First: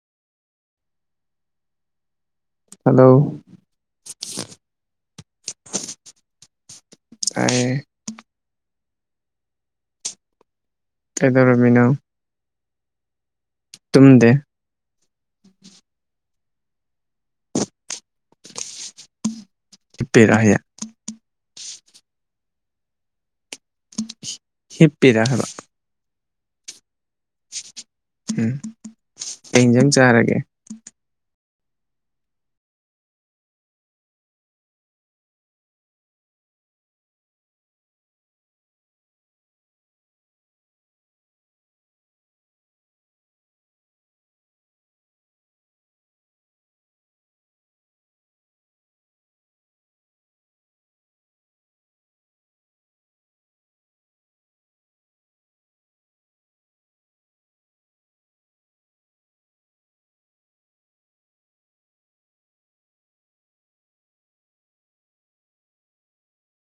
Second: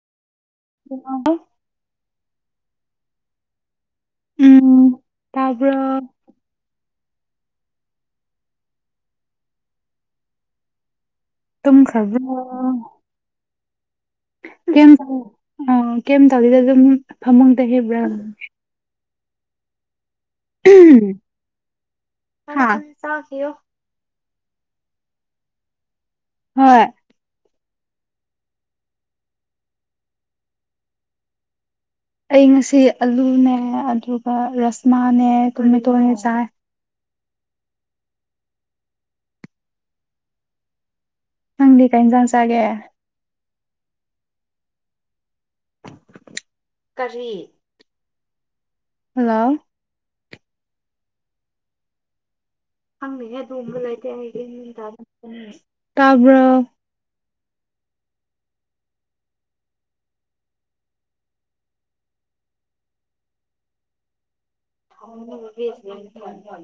[unintelligible] hello ꯎꯝ ꯇꯥꯕ꯭ꯔꯣ ꯇꯥꯏꯌꯦ ꯀꯩꯗꯧꯔꯝꯃꯤꯅꯣ ꯇꯨꯝꯈ꯭ꯔꯕ꯭ꯔꯣ ꯇꯨꯝꯗꯦ ꯀꯩꯝ ꯀꯩꯝ ꯇꯧꯗꯦꯗ ꯑꯗꯨꯝ ꯐꯃꯨꯡꯇ ꯍꯤꯞꯔꯒ ꯍꯤꯞꯄꯤꯔꯥ ꯍꯥꯏꯌꯥ ꯍꯥ ꯍꯤꯞꯄꯤꯔꯥ ꯍꯥꯏꯕ ꯍꯣꯏ ꯎꯝ ꯀꯩ ꯏꯟꯖꯥꯡ ꯆꯥꯔꯒꯦ ꯑꯩ ꯉꯁꯤ ꯑꯂꯨꯅꯦ ꯑꯗꯨꯒ ꯔꯁꯃꯥꯅꯦ ꯇꯣꯃꯦꯇꯣꯅꯦ ꯆꯥꯏ ꯅꯪꯗꯤ ꯀꯩ ꯏꯟꯖꯥꯡ ꯆꯥꯒꯦ ꯀꯔꯤ ꯍꯜꯂꯣ ꯈꯪꯗꯦ ꯑꯗꯨꯒꯨꯝꯕ ꯂꯩꯇꯦ ꯑꯩꯒꯤ ꯇꯥꯕ꯭ꯔꯣ [inaudible]